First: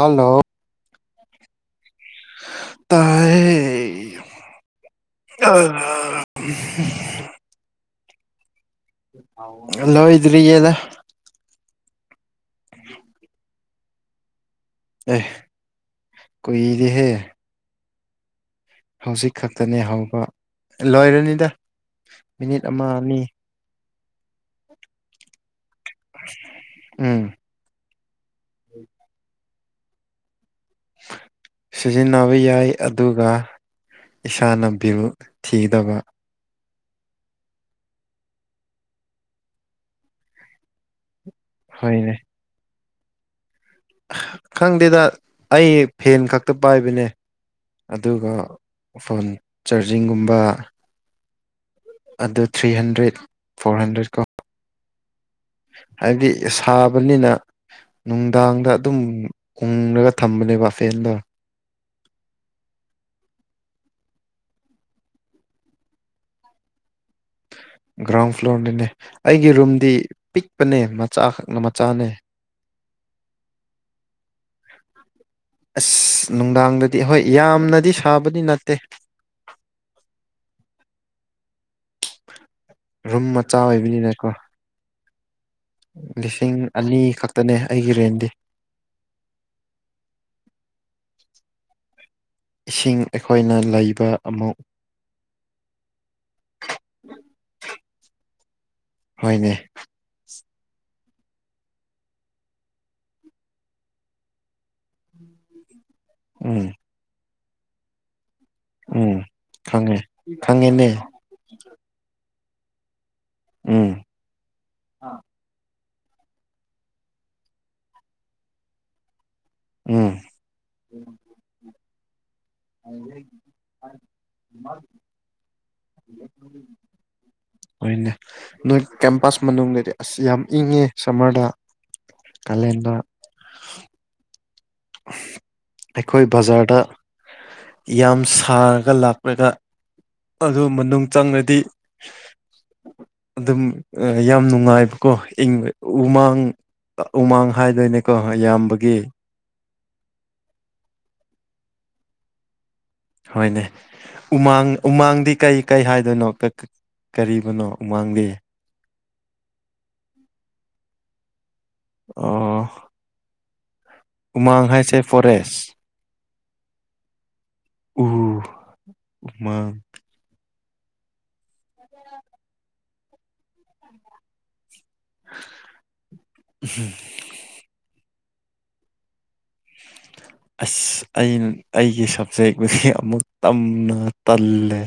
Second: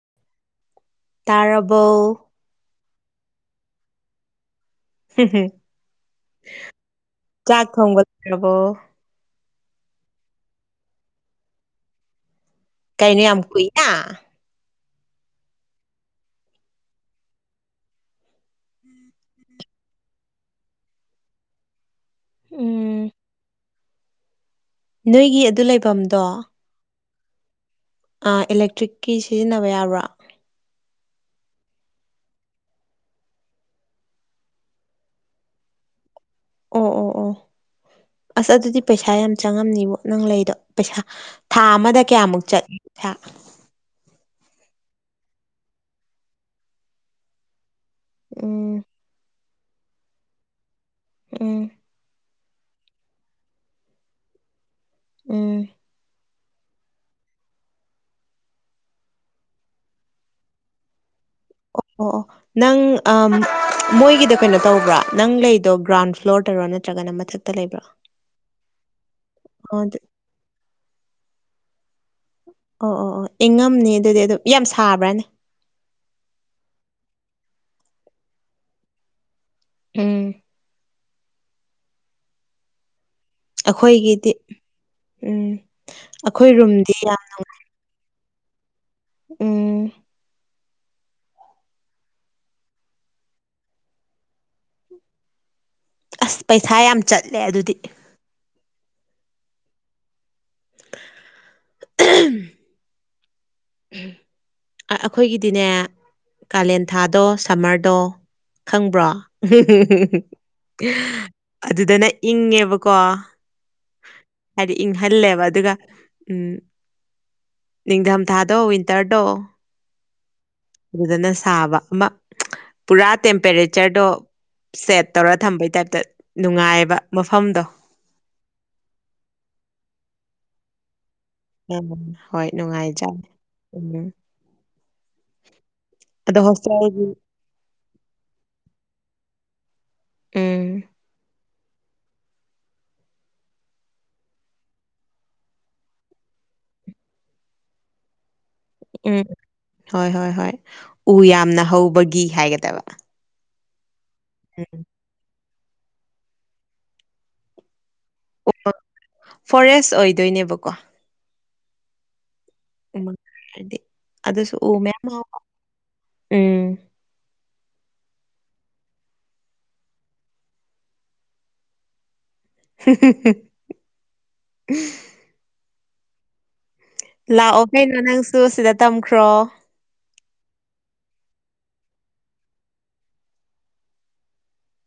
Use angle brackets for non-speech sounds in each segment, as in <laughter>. ꯍꯥꯜꯂꯣ ꯇꯥꯔꯕꯣ ꯇꯥꯏꯌꯦ <unintelligible> ꯆꯥꯛ ꯊꯣꯡꯕ ꯂꯣꯢꯔꯕꯣ ꯑ ꯂꯣꯏꯗ꯭ꯔꯤ ꯌꯦꯗ ꯀꯩꯅꯣ ꯌꯥꯝ ꯀꯨꯢꯅ ꯑꯦ ꯀꯨꯢꯗꯦꯍꯦ ꯍꯧꯖꯤꯛ ꯈꯛꯇꯅꯦ ꯍꯧꯕ ꯂꯣꯏꯔꯅꯤꯗ ꯃꯤꯅꯤꯠ ꯑꯃ ꯎꯝ ꯑꯅꯤ <unintelligible> ꯅꯣꯏꯒꯤ ꯑꯗꯨ ꯂꯩꯕꯝꯗꯣ ꯎꯝ ꯑ ꯏꯂꯦꯛꯇ꯭ꯔꯤꯛꯀꯤ ꯁꯤꯖꯤꯟꯅꯕ ꯌꯥꯕ꯭ꯔꯥ ꯁꯤꯖꯤꯟꯅꯕ ꯌꯥꯏ ꯑꯗꯨꯒ ꯏꯁꯥꯅ ꯕꯤꯜ ꯊꯤꯗꯕ ꯑꯣ ꯑꯣ ꯑꯣ ꯑꯁ ꯑꯗꯨꯗꯤ ꯄꯩꯁꯥ ꯌꯥꯝ ꯆꯪꯉꯝꯅꯤꯕꯨ ꯅꯪ ꯂꯩꯗꯣ ꯄꯩꯁꯥ ꯊꯥ ꯑꯃꯗ ꯍꯣꯏꯅꯦ ꯀꯌꯥꯃꯨꯛ ꯆꯠꯂꯤ ꯊ ꯈꯪꯗꯦꯗ ꯑꯩ ꯐꯦꯟ ꯈꯛꯇ ꯄꯥꯏꯕꯅꯦ ꯑꯗꯨꯒ ꯎꯝ ꯐꯣꯟ ꯆꯥꯔꯖꯤꯡꯒꯨꯝꯕ ꯎꯝ ꯑꯗꯨ ꯊ꯭ꯔꯤ ꯍꯟꯗ꯭ꯔꯦꯠ ꯐꯣꯔ ꯍꯟꯗ꯭ꯔꯦꯠ ꯀꯣ ꯎꯝ ꯗꯤ ꯁꯥꯕꯅꯤꯅ ꯅꯨꯡꯗꯥꯡꯗ ꯑꯗꯨꯝ ꯎꯪꯔꯒ ꯊꯝꯕꯅꯦꯕ ꯐꯦꯟꯗꯣ ꯑꯣ ꯑꯣ ꯑꯣ ꯅꯪ ꯑꯥꯝ ꯃꯣꯏꯒꯤꯗꯣ ꯀꯩꯅꯣ ꯇꯧꯕ꯭ꯔꯥ ꯅꯪ ꯂꯩꯗꯣ ꯒ꯭ꯔꯥꯎꯟ ꯐ꯭ꯂꯣꯔꯗꯔꯣ ꯅꯠꯇ꯭ꯔꯒꯅ ꯃꯊꯛ ꯒ꯭ꯔꯥꯎꯟ ꯐ꯭ꯂꯣꯔꯗꯅꯦ ꯑꯩꯒꯤ ꯑꯣ ꯔꯨꯝꯗꯤ ꯑꯗꯨ ꯄꯤꯛꯄꯅꯦ ꯃꯆꯥ ꯈꯛꯅ ꯃꯆꯥꯅꯦ ꯑꯣ ꯑꯣ ꯑꯣ ꯏꯪꯉꯝꯅꯤ ꯑꯗꯨꯗꯤ ꯑꯗꯨ ꯌꯥꯝ ꯁꯥꯕ꯭ꯔꯥꯅꯦ ꯑꯁ ꯅꯨꯡꯗꯥꯡꯗꯗꯤ ꯍꯣꯏ ꯌꯥꯝꯅꯗꯤ ꯁꯥꯕꯗꯤ ꯅꯠꯇꯦ ꯎꯝ ꯔꯨꯝ ꯃꯆꯥ ꯑꯣꯏꯕꯅꯤꯅꯀꯣ ꯑꯩꯈꯣꯏꯒꯤꯗꯤ ꯎꯝ ꯑꯩꯈꯣꯏ ꯂꯤꯁꯤꯡ ꯔꯨꯝꯗꯤ ꯑꯅꯤ ꯌꯥꯝ ꯈꯛꯇꯅꯦ ꯑꯩꯒꯤ ꯔꯦꯟꯗꯤ ꯎꯝ ꯏꯁꯤꯡ ꯑꯩꯈꯣꯏꯅ ꯂꯩꯕ ꯑꯃꯨꯛ ꯑꯁ ꯄꯩꯁꯥ ꯌꯥꯝ ꯆꯠꯂꯦ ꯑꯗꯨꯗꯤ ꯍꯣꯏꯅꯦ ꯑꯍꯝ ꯑꯥ ꯑꯩꯈꯣꯏꯒꯤꯗꯤꯅꯦ ꯎꯝ ꯀꯥꯂꯦꯟ ꯊꯥꯗꯣ ꯁꯥꯝꯃꯔꯗꯣ ꯈꯪꯕ꯭ꯔꯣ ꯎꯝ ꯈꯪꯉꯦ ꯈꯪꯉꯦꯅꯦ ꯑꯗꯨꯗꯅ ꯏꯪꯉꯦꯕꯀꯣ ꯎꯝ ꯍꯥꯏꯗꯤ ꯏꯪꯍꯥꯜꯂꯦꯕ ꯑꯗꯨꯒ ꯎꯝ ꯅꯤꯡꯊꯝꯊꯥꯗꯣ ꯋꯤꯟꯇꯔꯗꯣ ꯎꯝ ꯑꯗꯨꯗꯅ ꯁꯥꯕ ꯑꯃ ꯄꯨꯔꯥ ꯇꯦꯝꯄꯔꯦꯆꯔꯗꯣ ꯁꯦꯠ ꯇꯧꯔ ꯊꯝꯕꯩ ꯇꯥꯏꯞꯇ ꯅꯨꯡꯉꯥꯏꯕ ꯃꯐꯝꯗꯣ ꯑꯣꯏꯅꯦ ꯅꯣꯏ ꯀꯦꯝꯄꯁ ꯃꯅꯨꯡꯗꯗꯤ ꯑꯁ ꯌꯥꯝ ꯏꯪꯉꯦ ꯁꯥꯝꯃꯔꯗ ꯎꯝ ꯍꯣꯏ ꯅꯨꯡꯉꯥꯏꯆꯥꯠꯅꯦ ꯎꯝ ꯑꯩꯈꯣꯏ ꯑꯗꯣ ꯕꯖꯥꯔꯗ ꯍꯣꯁꯇꯦꯜꯒꯤ ꯌꯥꯝ ꯁꯥꯔꯒ ꯂꯥꯛꯄꯅꯤꯅ ꯑꯗꯨ ꯎꯝ ꯃꯅꯨꯡ ꯆꯪꯔꯥꯗꯤ ꯑꯗꯨꯝ ꯑꯥ ꯌꯥꯝ ꯅꯨꯡꯉꯥꯏꯕꯀꯣ ꯏꯪ ꯎꯃꯥꯡ ꯎꯃꯥꯡ ꯍꯥꯏꯗꯣꯏꯅꯦꯀꯣ ꯃꯌꯥꯝꯕꯒꯤ ꯎꯝ ꯍꯣꯏ ꯍꯣꯏ ꯍꯣꯏ ꯎ ꯌꯥꯝꯅ ꯍꯧꯕꯒꯤ ꯍꯥꯏꯒꯗꯕ ꯍꯣꯏꯅꯦ ꯎꯃꯥꯡ ꯎꯝ ꯎꯃꯥꯡꯗꯤ ꯀꯩ ꯀꯩ ꯍꯥꯏꯗꯣꯏꯅꯣ ꯀꯔꯤꯕꯨꯅꯣ ꯎꯃꯥꯡꯗꯤ ꯑꯣ ꯐꯣꯔꯦꯁ ꯑꯣꯏꯗꯣꯏꯅꯦꯕꯀꯣ ꯑꯣ ꯍꯥꯏꯗꯤ ꯑꯗꯨꯁꯨ ꯎꯃꯥꯡ ꯎ ꯍꯥꯏꯁꯦ ꯃꯌꯥꯝ ꯍꯧꯕ ꯐꯣꯔꯦꯁ ꯎꯝ ꯎ ꯎꯃꯥꯡ <unintelligible> <unintelligible> ꯂꯥꯛꯑꯣ ꯀꯩꯅꯣ ꯅꯪꯁꯨ ꯁꯤꯗ ꯇꯝꯈ꯭ꯔꯣ ꯑꯁ ꯑꯩꯅ ꯑꯩꯒꯤ ꯁꯕꯖꯦꯛ ꯑꯃꯨꯛ ꯇꯝꯅ ꯇꯜꯂꯦ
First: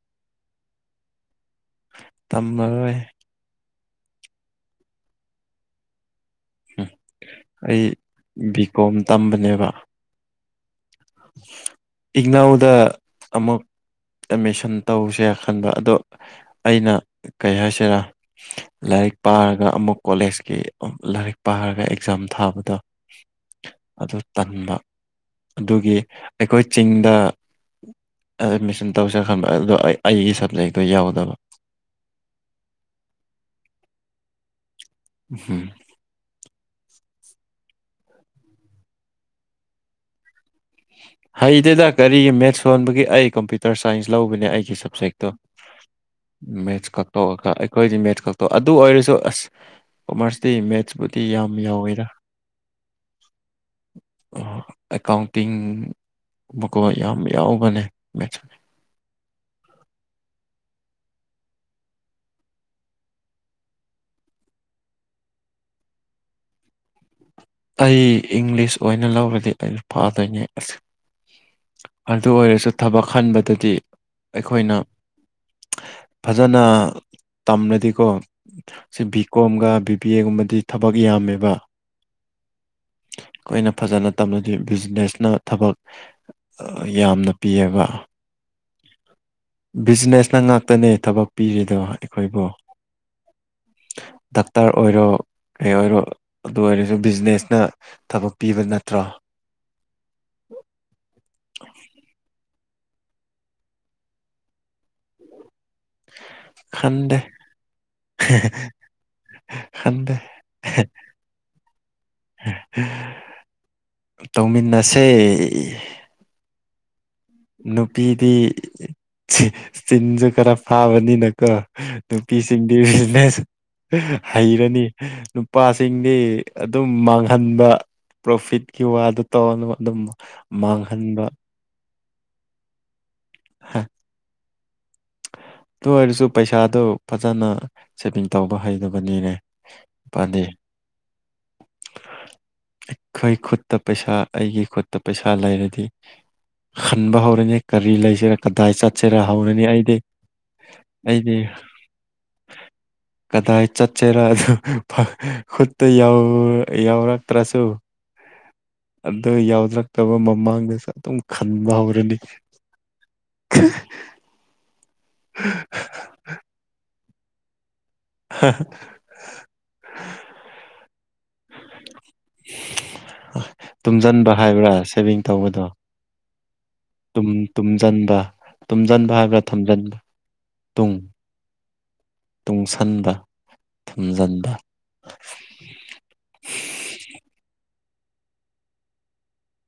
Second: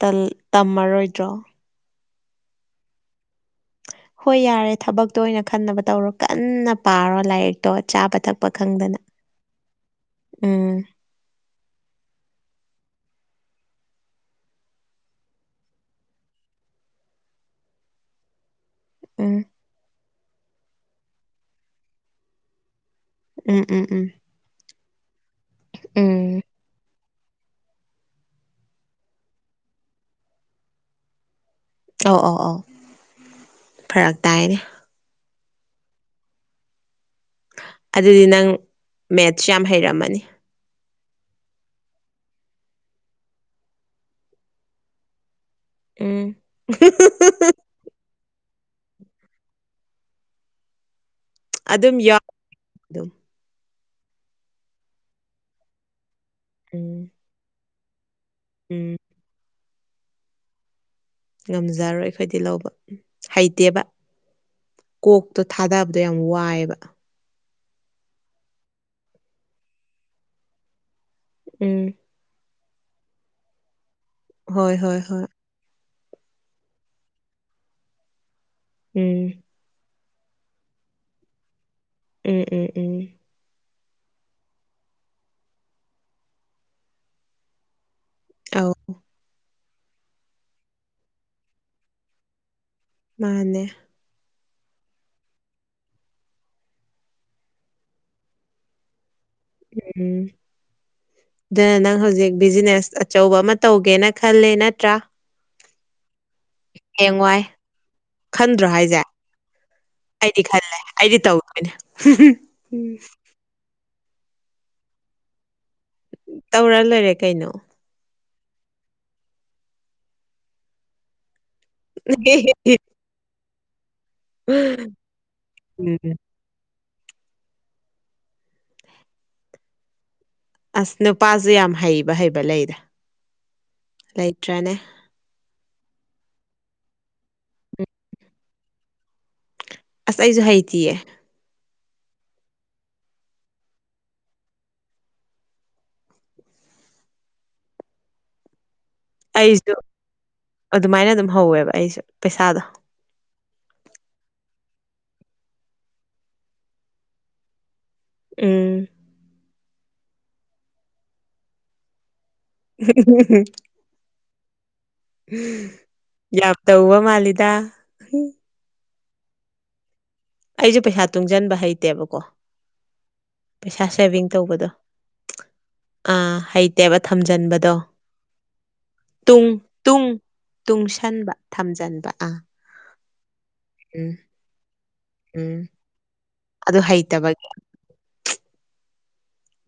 ꯇꯜ ꯇꯝꯃꯔꯣꯏꯗ꯭ꯔꯣ ꯇꯝꯃꯔꯣꯏ ꯍꯣꯏ ꯌꯥꯔꯦ ꯊꯕꯛꯇꯣ ꯑꯣꯏꯅ ꯈꯟꯅꯕ ꯇꯧꯔꯣ ꯀꯥꯟꯅ ꯄꯥꯔꯣ ꯂꯥꯏꯔꯤꯛꯇꯣ ꯑꯩ ꯆꯥꯕ ꯊꯛꯄ ꯕꯤ ꯀꯣꯝ ꯈꯪꯗꯅ ꯇꯝꯕꯅꯦꯕ ꯎꯝ ꯏꯛꯅꯧꯗ ꯑꯃꯨꯛ ꯑꯦꯠꯃꯤꯁꯟ ꯇꯧꯁꯦꯌꯥ ꯈꯥꯟꯕ ꯑꯗꯣ ꯑꯩꯅ ꯀꯩ ꯍꯥꯏꯁꯤꯔꯥ ꯂꯥꯏꯔꯤꯛ ꯎꯝ ꯄꯥꯔꯒ ꯑꯃꯨꯛ ꯀꯣꯂꯦꯖꯀꯤ ꯂꯥꯏꯔꯤꯛ ꯄꯥꯔꯒ ꯑꯦꯛꯖꯥꯝ ꯊꯥꯕꯗꯣ ꯎꯝ ꯎꯝ ꯎꯝ ꯑꯗꯨ ꯇꯟꯕ ꯑꯗꯨꯒꯤ ꯎꯝ ꯑꯩꯈꯣꯏ ꯆꯤꯡ ꯗ ꯑꯦꯗꯃꯤꯁꯟ ꯇꯧ ꯆꯠꯂꯝꯕ ꯑꯗꯨꯗ ꯑꯩ ꯑꯩꯒꯤ ꯁꯕꯖꯦꯛꯇꯣ ꯌꯥꯎꯗꯕ ꯑꯧ ꯑꯧ ꯑꯧ ꯐꯔꯛ ꯇꯥꯏꯅꯦ ꯍꯨꯝ ꯑꯗꯨꯗꯤ ꯅꯪ ꯃꯦꯠꯁ ꯌꯥꯝ ꯍꯩꯔꯝꯃꯅꯤ ꯍꯩ ꯗꯦꯗ ꯀꯔꯤ ꯃꯦꯠꯁ ꯁꯣꯟꯕꯒꯤ ꯑꯩ ꯀꯝꯄ꯭ꯌꯨꯇꯔ ꯁꯥꯏꯟꯁ ꯂꯧꯕꯅꯦ ꯑꯩꯒꯤ ꯁꯕꯖꯦꯛꯇꯣ ꯎꯝ ꯃꯦꯠꯁꯒ ꯇꯣꯛꯑꯒ ꯑꯩ ꯑꯩꯈꯣꯏꯗꯤ ꯃꯦꯠꯁ ꯈꯛꯇꯣ ꯑꯗꯨ ꯑꯣꯏꯔꯁꯨ ꯑꯁ ꯀꯣꯃꯔꯁꯇꯤ ꯃꯦꯠꯁꯄꯨ ꯇꯤ ꯌꯥꯝ ꯑꯗꯨꯝ ꯌꯥꯎꯋꯦꯗ ꯌꯥꯎ ꯑꯗꯨꯝ ꯑꯦꯀꯥꯎꯟꯇꯤꯡ ꯕꯀꯣ ꯎꯝ ꯌꯥꯝ ꯌꯥꯎꯕꯅꯦ ꯃꯦꯠꯁ ꯎꯝ ꯉꯝꯖꯔꯣꯏ ꯑꯩꯈꯣꯏꯗꯤ ꯂꯧꯕ ꯍꯩꯇꯦꯕ ꯀꯣꯛꯇꯣ ꯊꯥꯗꯕꯗꯣ ꯌꯥꯝ ꯋꯥꯏꯌꯦꯕ ꯑꯩ ꯏꯪꯂꯤꯁ ꯑꯣꯏꯅ ꯂꯧꯔꯗꯤ ꯑꯩꯖꯨ ꯄꯥꯗꯣꯏꯅꯦ ꯑꯁ ꯎꯝ ꯑꯗꯨ ꯑꯣꯏꯔꯁꯨ ꯊꯕꯛ ꯈꯥꯟꯕꯗꯗꯤ ꯍꯣꯏ ꯑꯩꯈꯣꯏꯅ ꯍꯣꯏ ꯍꯣꯏ ꯐꯖꯅ ꯇꯝꯔꯗꯤꯀꯣ ꯁꯤ ꯕꯤ ꯎꯝ ꯀꯣꯝꯒ ꯕꯤ ꯄꯤꯌꯦ ꯒꯨꯝꯕꯗꯤ ꯊꯕꯛ ꯌꯥꯝꯃꯦꯕ ꯎꯝ ꯎꯝ ꯎꯝ ꯑꯩꯈꯣꯏꯅ ꯐꯖꯅ ꯇꯝꯂꯗꯤ ꯕꯤꯖꯤꯅꯦꯁꯅ ꯊꯕꯛ ꯑꯥ ꯌꯥꯝꯅ ꯄꯤꯌꯦꯕ ꯇꯧ ꯕꯤꯖꯤꯅꯦꯁꯅ ꯉꯥꯛꯇꯅꯦ ꯊꯕꯛ ꯄꯤꯔꯤꯗꯣ ꯑꯩꯈꯣꯏꯕꯨ ꯃꯥꯅꯦ ꯗꯥꯛꯇꯔ ꯑꯣꯏꯔꯣ ꯀꯩ ꯑꯣꯏꯔꯣ ꯑꯗꯨ ꯑꯣꯏꯔꯖꯨ ꯕꯤꯖꯤꯅꯦꯁꯅ ꯊꯕꯛ ꯄꯤꯕ ꯅꯠꯇ꯭ꯔꯣ ꯎꯝ ꯑꯗꯨꯅ ꯅꯪ ꯍꯧꯖꯤꯛ ꯕꯤꯖꯤꯅꯦꯁ ꯑꯆꯧꯕ ꯑꯃ ꯇꯧꯒꯦꯅ ꯈꯥꯜꯂꯦ ꯅꯠꯇ꯭ꯔꯥ ꯈꯟꯗꯦ ꯍꯌꯦꯡꯋꯥꯏ ꯈꯟꯗ꯭ꯔꯣ ꯍꯥꯏꯖꯦ ꯈꯟꯗꯦ ꯑꯩꯗꯤ ꯈꯜꯂꯦ ꯑꯩꯗꯤ ꯇꯧꯗꯣꯏꯅꯦ ꯍꯨꯝꯍꯨꯝ ꯎꯝ ꯇꯧꯃꯤꯟꯅꯁꯦ ꯇꯧꯔ ꯂꯣꯏꯔꯦ ꯀꯩꯅꯣ ꯅꯨꯄꯤꯗꯤ ꯆꯤꯟ ꯆꯤꯟꯖꯨ ꯈꯔ ꯐꯥꯕꯅꯤꯅꯀꯣ ꯅꯨꯄꯤꯁꯤꯡꯗꯤ ꯕꯤꯖꯤꯅꯦꯁ ꯍꯩꯔꯅꯤ ꯅꯨꯄꯥꯁꯤꯡꯗꯤ ꯎꯝ ꯑꯗꯨꯝ ꯃꯥꯡꯍꯥꯟꯕ ꯄ꯭ꯔꯣꯐꯤꯠꯀꯤ ꯋꯥꯗꯨ ꯇꯧꯅꯣ ꯑꯗꯨꯝ ꯑꯁ ꯃꯥꯡꯍꯟꯕ ꯅꯨꯄꯥꯖꯨ ꯌꯥꯝ ꯍꯩꯕ ꯍꯩꯕ ꯂꯩꯗ ꯂꯩꯇ꯭ꯔꯥꯅꯦ ꯑꯗꯨ ꯑꯣꯏꯔꯁꯨ ꯄꯩꯁꯥꯗꯨ ꯐꯖꯅ ꯁꯦꯚꯤꯡ ꯇꯧꯕ ꯍꯩꯗꯕꯅꯤꯅꯦ ꯑꯁ ꯄꯥꯟꯗꯦ ꯑꯩꯖꯨ ꯍꯩꯇꯤꯌꯦ <unintelligible> ꯑꯩꯈꯣꯏ ꯈꯨꯠꯇ ꯄꯩꯁꯥ ꯑꯩꯒꯤ ꯈꯨꯠꯇ ꯄꯩꯁꯥ ꯂꯩꯔꯗꯤ ꯍꯟꯕ ꯍꯧꯔꯅꯤ ꯀꯔꯤ ꯂꯩꯖꯤꯔꯥ ꯀꯗꯥꯏ ꯆꯥꯠꯁꯤꯔꯥ ꯍꯧꯔꯅꯤ ꯑꯩꯁꯨ ꯑꯩꯗꯤ ꯑꯗꯨꯃꯥꯏꯅ ꯑꯗꯨꯝ ꯑꯩꯗꯤ ꯍꯧꯋꯦꯕ ꯑꯩꯁꯨ ꯄꯩꯁꯥꯗꯣ <inaudible> ꯀꯗꯥꯏ ꯆꯠꯁꯤꯔꯥ ꯑꯗꯨ ꯐ ꯈꯨꯠꯇ ꯌꯥꯎ ꯌꯥꯎꯔꯛꯇ꯭ꯔꯁꯨ ꯎꯝ ꯑꯗꯨ ꯌꯥꯎꯔꯛꯇꯕ ꯃꯃꯥꯡꯗꯁꯨ ꯑꯗꯨꯝ ꯈꯟꯕ ꯍꯧꯔꯅꯤ ꯂꯥꯞ ꯇꯧ ꯋꯥ ꯃꯥꯜꯂꯤꯗ <inaudible> ꯑꯩꯖꯨ ꯄꯩꯁꯥ ꯇꯨꯡꯖꯟꯕ ꯍꯩꯇꯦꯕꯀꯣ ꯄꯩꯁꯥ ꯁꯦꯚꯤꯡ ꯇꯨꯝꯖꯟꯕ ꯇꯧꯕꯗꯣ ꯍꯥꯏꯕ꯭ꯔꯥ ꯁꯦꯚꯤꯡ ꯇꯧꯕꯗꯣ ꯑꯥ ꯍꯩꯇꯦꯕ ꯊꯥꯝꯖꯟꯕꯗꯣ ꯇꯨꯝꯁꯤꯟꯕ ꯇꯨꯝꯁꯤꯟꯕ ꯍꯥꯏꯕ꯭ꯔꯥ ꯇꯨꯡ ꯊꯝꯖꯤꯟꯕ ꯇꯨꯡ ꯇꯨꯡ ꯇꯨꯡꯁꯟꯕ ꯊꯝꯖꯟꯕ ꯑꯥ ꯇꯨꯡꯁꯟꯕ ꯎꯝ ꯊꯝꯖꯤꯟꯕ ꯎꯝ ꯑꯗꯨ ꯍꯩꯇꯕ__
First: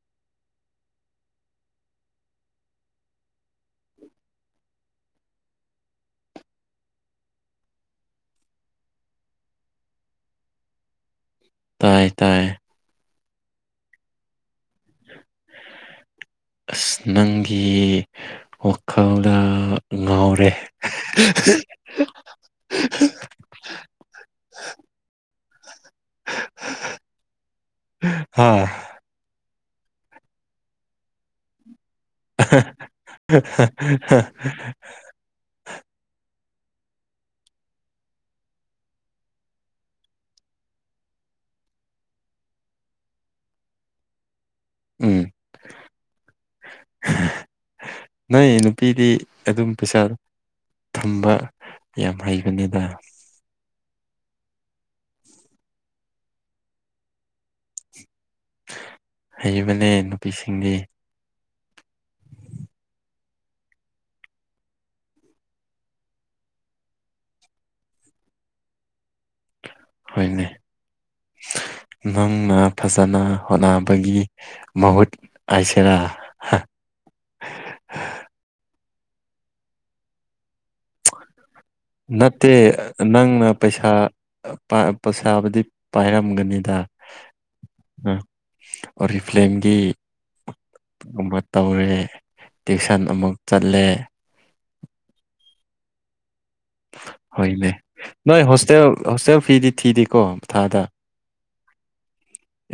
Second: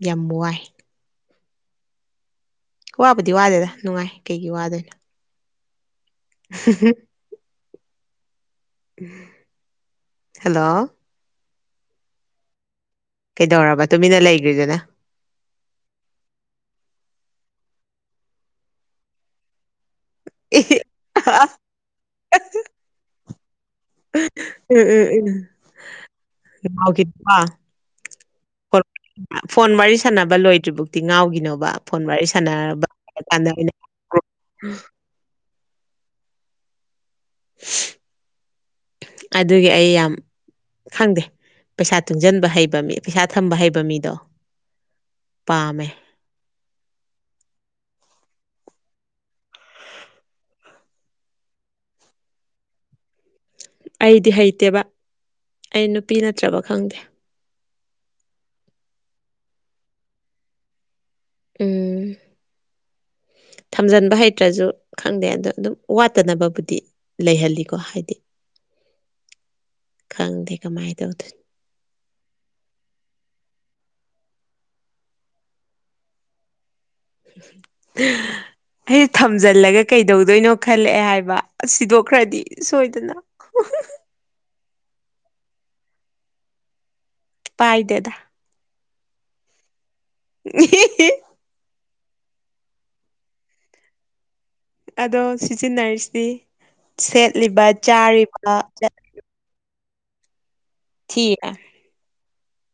ꯌꯥꯝ ꯋꯥꯏ ꯋꯥꯕꯨꯗꯤ ꯋꯥꯗꯦꯗ ꯅꯨꯡꯉꯥꯏ ꯀꯩꯒꯤ ꯋꯥꯗꯣꯏꯅꯣ <unintelligible> ꯍꯜꯂꯣ ꯇꯥꯏ ꯇꯥꯏ ꯀꯩꯗꯧꯔꯕ ꯇꯨꯃꯤꯟꯅ ꯂꯩꯒ꯭ꯔꯤꯗꯨꯅ ꯑꯁ ꯅꯪꯒꯤ ꯋꯥꯈꯜꯗ ꯉꯥꯎꯔꯦ ꯎꯝ ꯎꯝ ꯎꯝ ꯉꯥꯎꯒꯤꯅꯨ ꯀꯣ ꯍꯥ ꯐꯣꯟ ꯋꯥꯔꯤ ꯁꯥꯟꯅꯕ ꯂꯣꯏꯗ꯭ꯔꯤ ꯕꯨꯛꯇꯤ ꯉꯥꯎꯒꯤꯅꯣꯕ꯫ ꯐꯣꯟ ꯋꯥꯔꯤ ꯁꯥꯟꯅꯔꯕ <unintelligible> ꯑꯣꯏꯅ <inaudible> ꯑꯗꯨꯒꯤ ꯑꯩ ꯌꯥꯝ ꯈꯪꯗꯦ ꯄꯩꯁꯥ ꯇꯨꯡꯖꯟꯕ ꯍꯩꯕ ꯃꯤ ꯄꯩꯁꯥ ꯊꯝꯕ ꯍꯩꯕ ꯃꯤꯗꯣ ꯎꯝ ꯄꯥꯝꯃꯦ ꯍꯥ ꯅꯣꯏ ꯅꯨꯄꯤꯗꯤ ꯑꯗꯨꯝ ꯄꯩꯁꯥ ꯊꯝꯕ ꯌꯥꯝ ꯍꯩꯕꯅꯦꯗ ꯑꯩꯗꯤ ꯍꯩꯇꯦꯕ ꯑꯩ ꯅꯨꯄꯤ ꯅꯠꯇ꯭ꯔꯕ ꯈꯪꯗꯦ ꯍꯩꯕꯅꯦ ꯅꯨꯄꯤꯁꯤꯡꯗꯤ ꯎꯝ <inaudible> ꯊꯝꯖꯟꯕ ꯍꯩꯇ꯭ꯔꯖꯨ ꯈꯪꯗꯦ ꯑꯗꯣ ꯑꯗꯨꯝ ꯋꯥꯠꯇꯅꯕꯕꯨꯗꯤ ꯂꯩꯍꯜꯂꯤꯀꯣ ꯍꯥꯏꯗꯤ <unintelligible> ꯈꯪꯗꯦ ꯀꯃꯥꯏ ꯇꯧꯗꯣꯏ ꯅꯪꯅ ꯐꯖꯅ ꯍꯣꯠꯅꯕꯒꯤ ꯃꯍꯨꯠ ꯍꯥꯏꯁꯦꯔꯥ ꯑꯩ ꯊꯝꯖꯜꯂꯒ ꯀꯩꯗꯧꯗꯣꯏꯅꯣ? ꯈꯜꯂꯛꯑꯦ ꯍꯥꯏꯕ ꯁꯤꯗꯣꯛꯈ꯭ꯔꯗꯤ ꯅꯠꯇꯦ ꯁꯣꯏꯗꯅ ꯑ ꯄꯥ ꯄꯩꯁꯥꯕꯨꯗꯤ ꯄꯥꯏꯔꯝꯒꯅꯤꯗ ꯄꯥꯏꯗꯦꯗꯥ ꯑꯣꯔꯤ ꯐ꯭ꯂꯦꯝꯒꯤ ꯑꯍꯤꯍꯤ ꯒꯨꯝꯕ ꯇꯧꯔꯦ ꯇ꯭ꯨꯏꯁꯟ ꯑꯃꯨꯛ ꯆꯠꯂꯦ ꯑꯗꯣ ꯁꯤꯖꯤꯟꯅꯔꯤꯁꯤꯗꯤ ꯁꯦꯠꯂꯤꯕ ꯍꯣꯏꯅꯦ ꯅꯣꯏ ꯆꯥꯔꯤꯕ ꯍꯣꯁꯇꯦꯜ ꯆꯠ ꯍꯣꯁꯇꯦꯜ ꯐꯤꯗꯤ ꯊꯤꯗꯦꯀꯣ ꯊꯥꯗ ꯊꯤꯅꯥ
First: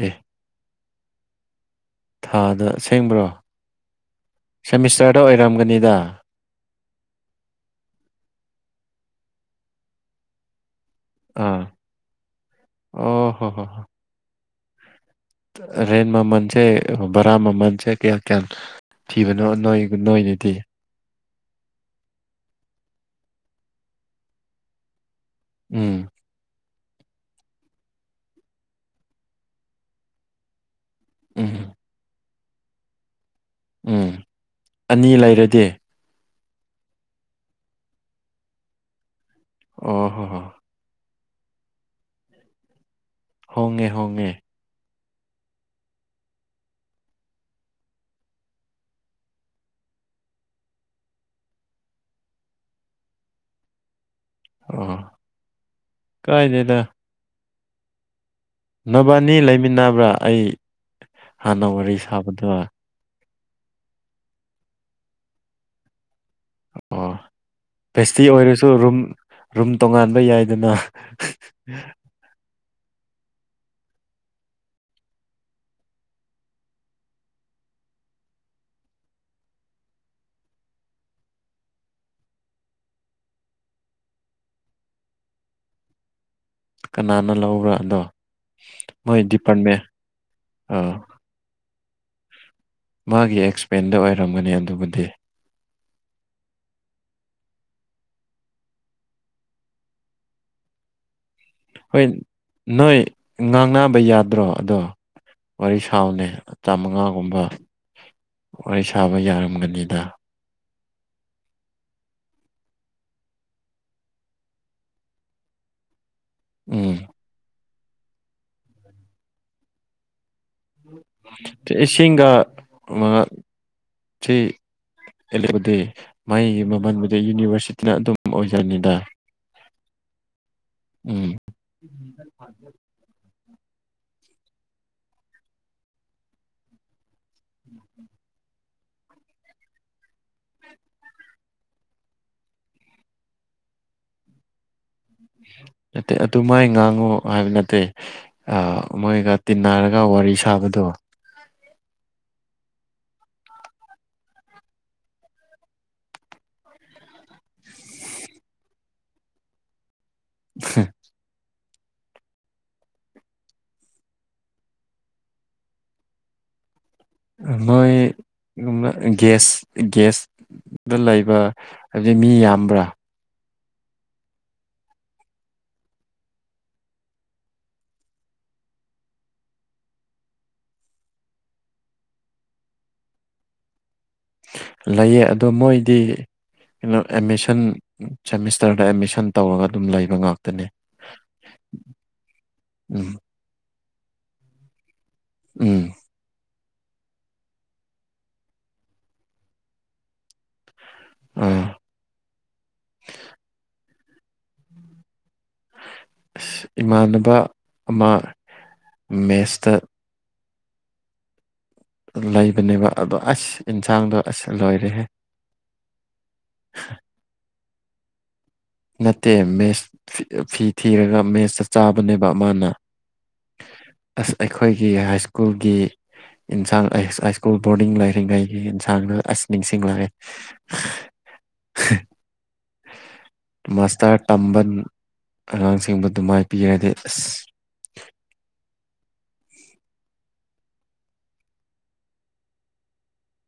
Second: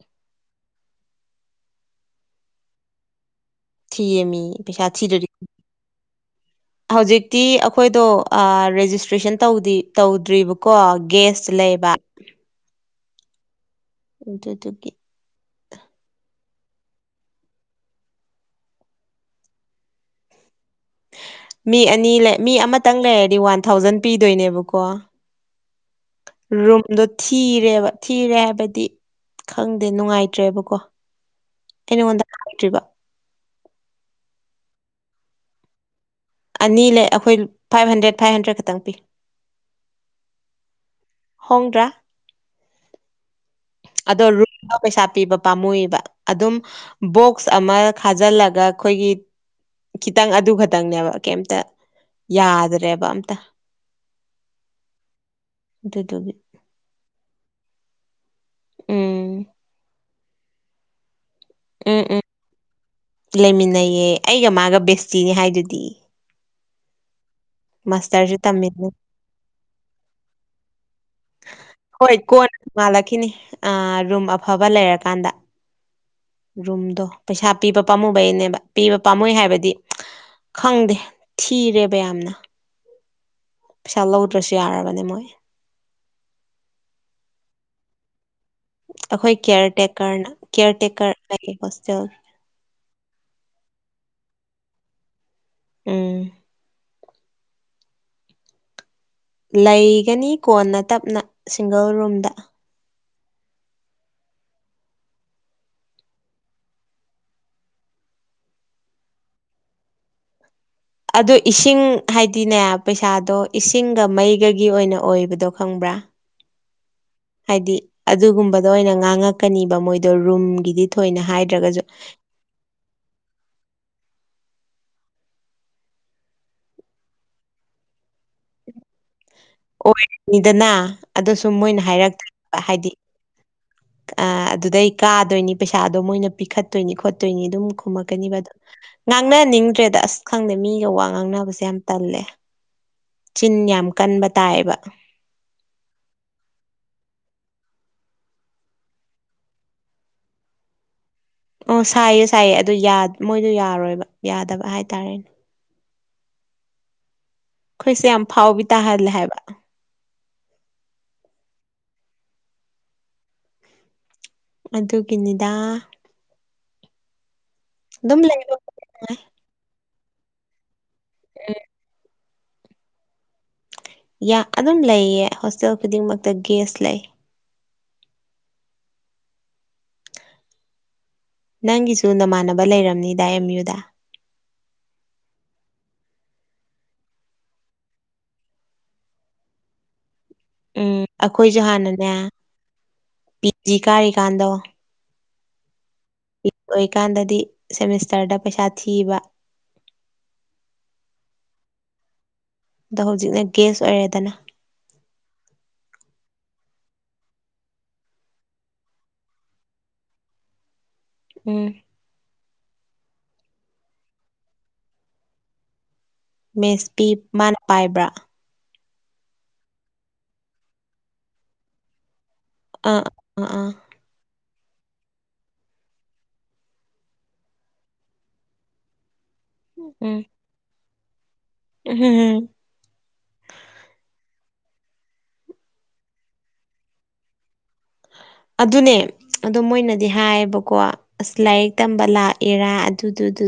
ꯑꯦ ꯊꯥꯗ ꯑꯁꯦꯡꯕ꯭ꯔꯣ ꯊꯤꯌꯦ ꯃꯤ ꯄꯩꯁꯥ ꯁꯦꯃꯤꯁꯇꯔꯗ ꯊꯤꯗ꯭ꯔꯗꯤ ꯑꯣꯏꯔꯝꯒꯅꯤꯗ ꯍꯧꯖꯤꯛꯇꯤ ꯑꯈꯣꯏꯗꯣ ꯑꯥ ꯔꯦꯖꯤꯁꯇ꯭ꯔꯦꯁꯟ ꯇꯧꯗꯤ ꯇꯧꯗ꯭ꯔꯤꯕꯀꯣ ꯒꯦꯁꯇ ꯑꯥ ꯂꯩꯕ ꯑꯣ ꯍꯣ ꯍꯣ ꯑꯗꯨꯗꯨꯒꯤ ꯔꯦꯟ ꯃꯃꯟꯁꯦ ꯕꯔꯥ ꯃꯟꯁꯦ ꯀꯌꯥ ꯀꯌꯥꯅꯣ? ꯊꯤꯕꯅꯣ ꯅꯣꯏꯒ ꯅꯣꯏꯅꯗꯤ ꯃꯤ ꯑꯅꯤ ꯂꯩ ꯃꯤ ꯑꯃꯇꯪ ꯂꯩꯔꯗꯤ ꯋꯥꯟ ꯊꯥꯎꯖꯟ ꯄꯤꯗꯣꯏꯅꯦꯕꯀꯣ ꯎꯝ ꯔꯨꯝꯗꯣ ꯊꯤꯔꯦꯕ ꯊꯤꯔꯦ ꯍꯥꯏꯕꯗꯤ ꯈꯪꯗꯦ ꯅꯨꯡꯉꯥꯏꯇ꯭ꯔꯦꯕꯀꯣ ꯎꯝ ꯑꯩ ꯅꯉꯣꯟꯗ ꯍꯥꯏꯗ꯭ꯔꯤꯕ ꯎꯝ ꯑꯅꯤ ꯂꯩꯔꯗꯤ ꯑꯅꯤ ꯂꯩ ꯑꯩꯈꯣꯏ ꯐꯥꯏꯞ ꯍꯟꯗ꯭ꯔꯦꯠ ꯐꯥꯏꯞ ꯍꯟꯗ꯭ꯔꯦꯠ ꯈꯇꯪ ꯄꯤ ꯑꯣ ꯍꯣ ꯍꯣ ꯍꯣꯡꯗ꯭ꯔ ꯍꯣꯡꯉꯦ ꯍꯣꯡ ꯑꯗꯣ ꯔꯨꯝ <unintelligible> ꯄꯩꯁꯥ ꯄꯤꯕ ꯄꯥꯝꯃꯨꯏꯕ ꯑꯗꯨꯝ ꯕꯣꯛꯁ ꯑꯃ ꯈꯥꯖꯜꯂꯒ ꯈꯣꯏꯒꯤ ꯈꯤꯇꯪ ꯑꯗꯨ ꯈꯛꯇꯪꯅꯦꯕ ꯀꯩꯝꯇ ꯌꯥꯗ꯭ꯔꯦꯕ ꯑꯝꯇ ꯑꯣ ꯑꯗꯨꯗꯨꯒꯤ ꯀꯥꯏꯗꯦꯗ ꯅꯕꯥꯟꯅꯤ ꯎꯝ ꯂꯩꯃꯤꯟꯅꯕ꯭ꯔ ꯑꯩ ꯍꯥꯟꯅ ꯎꯝ ꯋꯥꯔꯤ ꯎꯝ ꯁꯥꯕꯗꯣ ꯂꯩꯃꯤꯟꯅꯩꯌꯦ ꯑꯩꯒ ꯃꯥꯒ ꯕꯦꯁꯇꯤꯅꯦ ꯍꯥꯏꯗꯨꯗꯤ ꯑꯣ ꯕꯦꯁꯇꯤ ꯃꯥꯁꯇꯔꯁꯨ ꯑꯣꯏꯔꯁꯨ ꯇꯝꯃꯤꯅꯤ ꯔꯨꯝ ꯔꯨꯝ ꯇꯣꯉꯥꯟꯕ ꯌꯥꯏꯗꯅ <unintelligible> ꯍꯣꯏ ꯀꯣꯟ ꯉꯥꯜꯂꯛꯈꯤꯅꯤ ꯑꯥ ꯔꯨꯝ ꯑꯐꯕ ꯂꯩꯔꯀꯥꯟꯗ ꯔꯨꯝꯗꯣ ꯄꯩꯁꯥ ꯄꯤꯕ ꯄꯥꯝꯃꯨꯕꯩꯅꯦꯕ ꯄꯤꯕ ꯄꯥꯝꯃꯨꯏ ꯍꯥꯏꯕꯗꯤ ꯈꯪꯗꯦ ꯊꯤꯔꯦꯕ ꯌꯥꯝꯅ ꯄꯩꯁꯥ ꯂꯧꯗ꯭ꯔꯁꯨ ꯌꯥꯔꯕꯅꯦ ꯃꯣꯏ ꯀꯅꯥꯅ ꯂꯧꯕ꯭ꯔ ꯑꯗꯣ ꯃꯣꯏ ꯑꯈꯣꯏ ꯀꯤꯌꯔ ꯗꯤꯄꯥꯔꯠꯃꯦꯟ ꯇꯦꯛꯀꯔꯅ ꯀꯦꯌꯔ ꯑꯥ ꯇꯦꯛꯀꯔ ꯂꯩ ꯍꯣꯁꯇꯦꯜ ꯃꯥꯒꯤ ꯑꯦꯛꯁꯄꯦꯟꯗ ꯑꯣꯏꯔꯝꯒꯅꯤ ꯑꯗꯨꯕꯨꯗꯤ ꯎꯝ ꯂꯩꯒꯅꯤ ꯀꯣꯟꯅ ꯇꯞꯅ ꯁꯤꯡꯒꯜ ꯍꯣꯏ ꯔꯨꯝꯗ ꯅꯣꯏ ꯉꯥꯡꯅꯕ ꯌꯥꯗ꯭ꯔꯣ ꯑꯗꯣ ꯋꯥꯔꯤ ꯁꯥꯎꯅꯦ ꯗꯥ ꯃꯉꯥꯜꯒꯨꯝꯕ ꯋꯥꯔꯤ ꯁꯥꯕ ꯌꯥꯔꯝꯒꯅꯤꯗ ꯑꯗꯨ ꯏꯁꯤꯡ ꯍꯥꯏꯗꯤꯅꯦ ꯄꯩꯁꯥꯗꯣ ꯏꯁꯤꯡꯒ ꯃꯩꯒꯒꯤ ꯑꯣꯏꯅ ꯑꯣꯏꯕꯗꯣ ꯈꯪꯕ꯭ꯔ ꯎꯝ ꯍꯥꯏꯗꯤ ꯑꯗꯨꯒꯨꯝꯕꯗ ꯑꯣꯏꯅ ꯉꯥꯡꯉꯛꯀꯅꯤꯕ ꯃꯣꯏꯗꯣ ꯔꯨꯝꯒꯤꯗꯤ ꯊꯣꯏꯅ ꯍꯥꯏꯗ꯭ꯔꯒꯖꯨ ꯏꯁꯤꯡꯒ <unintelligible> <unintelligible> ꯃꯥꯩꯒꯤ ꯃꯃꯟꯕꯨꯗꯤ ꯌꯨꯅꯤꯚꯔꯁꯤꯇꯤꯅ ꯑꯗꯨꯝ ꯑꯣꯏꯖꯅꯤꯗ ꯑꯣꯏꯔꯤꯅꯤꯗꯅ ꯎꯝ ꯑꯗꯨꯁꯨ ꯃꯣꯏꯅ ꯍꯥꯏꯔꯛꯇꫭꯏꯕ ꯍꯥꯏꯗꯤ ꯑꯥꯑꯗꯨꯗꯩ ꯀꯥꯗꯣꯏꯅꯤ ꯄꯩꯁꯥꯗꯣ ꯃꯣꯏꯅ ꯄꯤꯈꯠꯇꯣꯏꯅꯤ ꯈꯣꯠꯇꯣꯏꯅꯤ ꯑꯗꯨꯝ ꯈꯨꯝꯃꯛꯀꯅꯤꯕ ꯑꯗꯣ ꯉꯥꯡꯅꯅꯤꯡꯗ꯭ꯔꯦꯗ ꯑꯁ ꯈꯪꯗꯦ ꯃꯤꯒ ꯋꯥ ꯉꯥꯡꯅꯕꯁꯦ ꯌꯥꯝ ꯇꯜꯂꯦ ꯆꯤꯟ ꯌꯥꯝ ꯀꯟꯕ ꯇꯥꯏꯕ ꯅꯠꯇꯦ ꯑꯗꯨꯝꯃꯥꯏ ꯉꯥꯡꯉꯣ ꯍꯥꯏꯕ ꯅꯠꯇꯦ ꯑ ꯃꯣꯏꯒ ꯇꯤꯟꯅꯔꯒ ꯋꯥꯔꯤ ꯁꯥꯕꯗꯣ ꯑꯣ ꯁꯥꯏꯌꯦ ꯁꯥꯏꯌꯦ ꯑꯗꯨ ꯌꯥ ꯃꯣꯏꯗꯣ ꯌꯥꯔꯣꯏꯕ ꯌꯥꯗꯕ ꯍꯥꯏꯇꯥꯔꯦꯅꯦ ꯈꯣꯏꯁꯦ ꯌꯥꯝ ꯐꯥꯎꯕꯤ ꯇꯥꯍꯜꯂꯦ ꯍꯥꯏꯕ <unintelligible> ꯑꯗꯨꯒꯤꯅꯤꯗ ꯍꫭꯏ ꯑꯗꯨꯝ ꯂꯩꯕ <unintelligible> ꯒ꯭ꯌꯥꯁ ꯒ꯭ꯌꯥꯁꯗꫭ ꯂꯩꯕ ꯅꫭꯏ ꯃꯤ ꯌꯥꯝꯕ꯭ꯔ ꯌꯥ ꯑꯗꯨꯝ ꯂꯩꯌꯦ ꯍꯣꯁꯇꯦꯜ ꯈꯨꯗꯤꯡꯃꯛꯇ ꯒꯦꯁ ꯂꯩ ꯅꯪꯒꯤꯁꯨ ꯅꯃꯥꯟꯅꯕ ꯂꯩꯔꯝꯅꯤꯗ ꯑꯦꯝ ꯌꯨꯗ ꯂꯩꯌꯦ ꯑꯗꯣ ꯃꯣꯏꯗꯤ ꯀꯩꯅꯣ ꯑꯦꯠꯃꯤꯁꯟ ꯁꯦꯃꯤꯁꯇꯔꯗ ꯑꯦꯠꯃꯤꯁꯟ ꯇꯧꯔꯒ ꯑꯗꯨꯝ ꯂꯩꯕ ꯉꯥꯛ ꯎꯝ ꯑꯈꯣꯏꯖꯨ ꯍꯥꯟꯅꯅꯦ ꯎꯝ ꯄꯤ ꯖꯤ ꯀꯥꯔꯤꯀꯥꯟꯗꯣ ꯎꯝ ꯏꯞ ꯑꯣꯏꯀꯥꯟꯗꯗꯤ ꯁꯦꯃꯤꯁꯇꯔꯗ ꯄꯩꯁꯥ ꯊꯤꯕ ꯎꯝ ꯗꯣ ꯍꯧꯖꯤꯛꯅ ꯒꯦꯁ ꯑꯣꯏꯔꯦꯗꯅ ꯏꯁ ꯏꯃꯥꯟꯅꯕ ꯑꯃ ꯃꯦꯁꯇ ꯎꯝ ꯂꯩꯕꯅꯦꯕ ꯑꯗꯣ ꯑꯁ ꯏꯟꯁꯥꯡꯗꯣ ꯑꯁ ꯂꯣꯏꯔꯦꯍꯦ ꯃꯦꯁ ꯄꯤꯞ ꯃꯥꯅ ꯄꯥꯏꯕ꯭ꯔꯥ ꯅꯠꯇꯦ ꯃꯦꯁ ꯐꯤ ꯑ ꯐꯤ ꯊꯤꯔꯒ ꯃꯦꯁꯇ ꯆꯥꯕꯅꯦꯕ ꯃꯥꯅ ꯑꯥ ꯑꯥ ꯑꯥ ꯑꯁ ꯑꯩꯈꯣꯏꯒꯤ ꯍꯥꯏ ꯁ꯭ꯀꯨꯜꯒꯤ ꯑꯦꯟꯁꯥꯡ ꯑꯦꯏꯁ ꯑꯩ ꯁ꯭ꯀꯨꯜ ꯕꯣꯔꯗꯤꯡ ꯂꯩꯔꯤꯉꯩꯒꯤ ꯏꯟꯁꯥꯡꯗꯣ ꯑꯁ ꯅꯤꯡꯁꯤꯡꯂꯛꯑꯦ ꯎꯝꯍꯝ ꯃꯥꯁꯇꯔ ꯇꯝꯕ ꯑꯉꯥꯡꯁꯤꯡꯕꯨ ꯗꯨꯃꯥꯏ ꯄꯤꯔꯗꯤ ꯑꯁ ꯑꯗꯨꯅꯦ ꯑꯗꯣ ꯃꯣꯏꯅꯗꯤ ꯍꯥꯏꯌꯦꯕꯀꯣ ꯑꯁ ꯂꯥꯏꯔꯤꯛ ꯇꯝꯕ ꯂꯥꯛꯏꯔꯥ ꯑꯗꯨꯗꯨꯗꯨ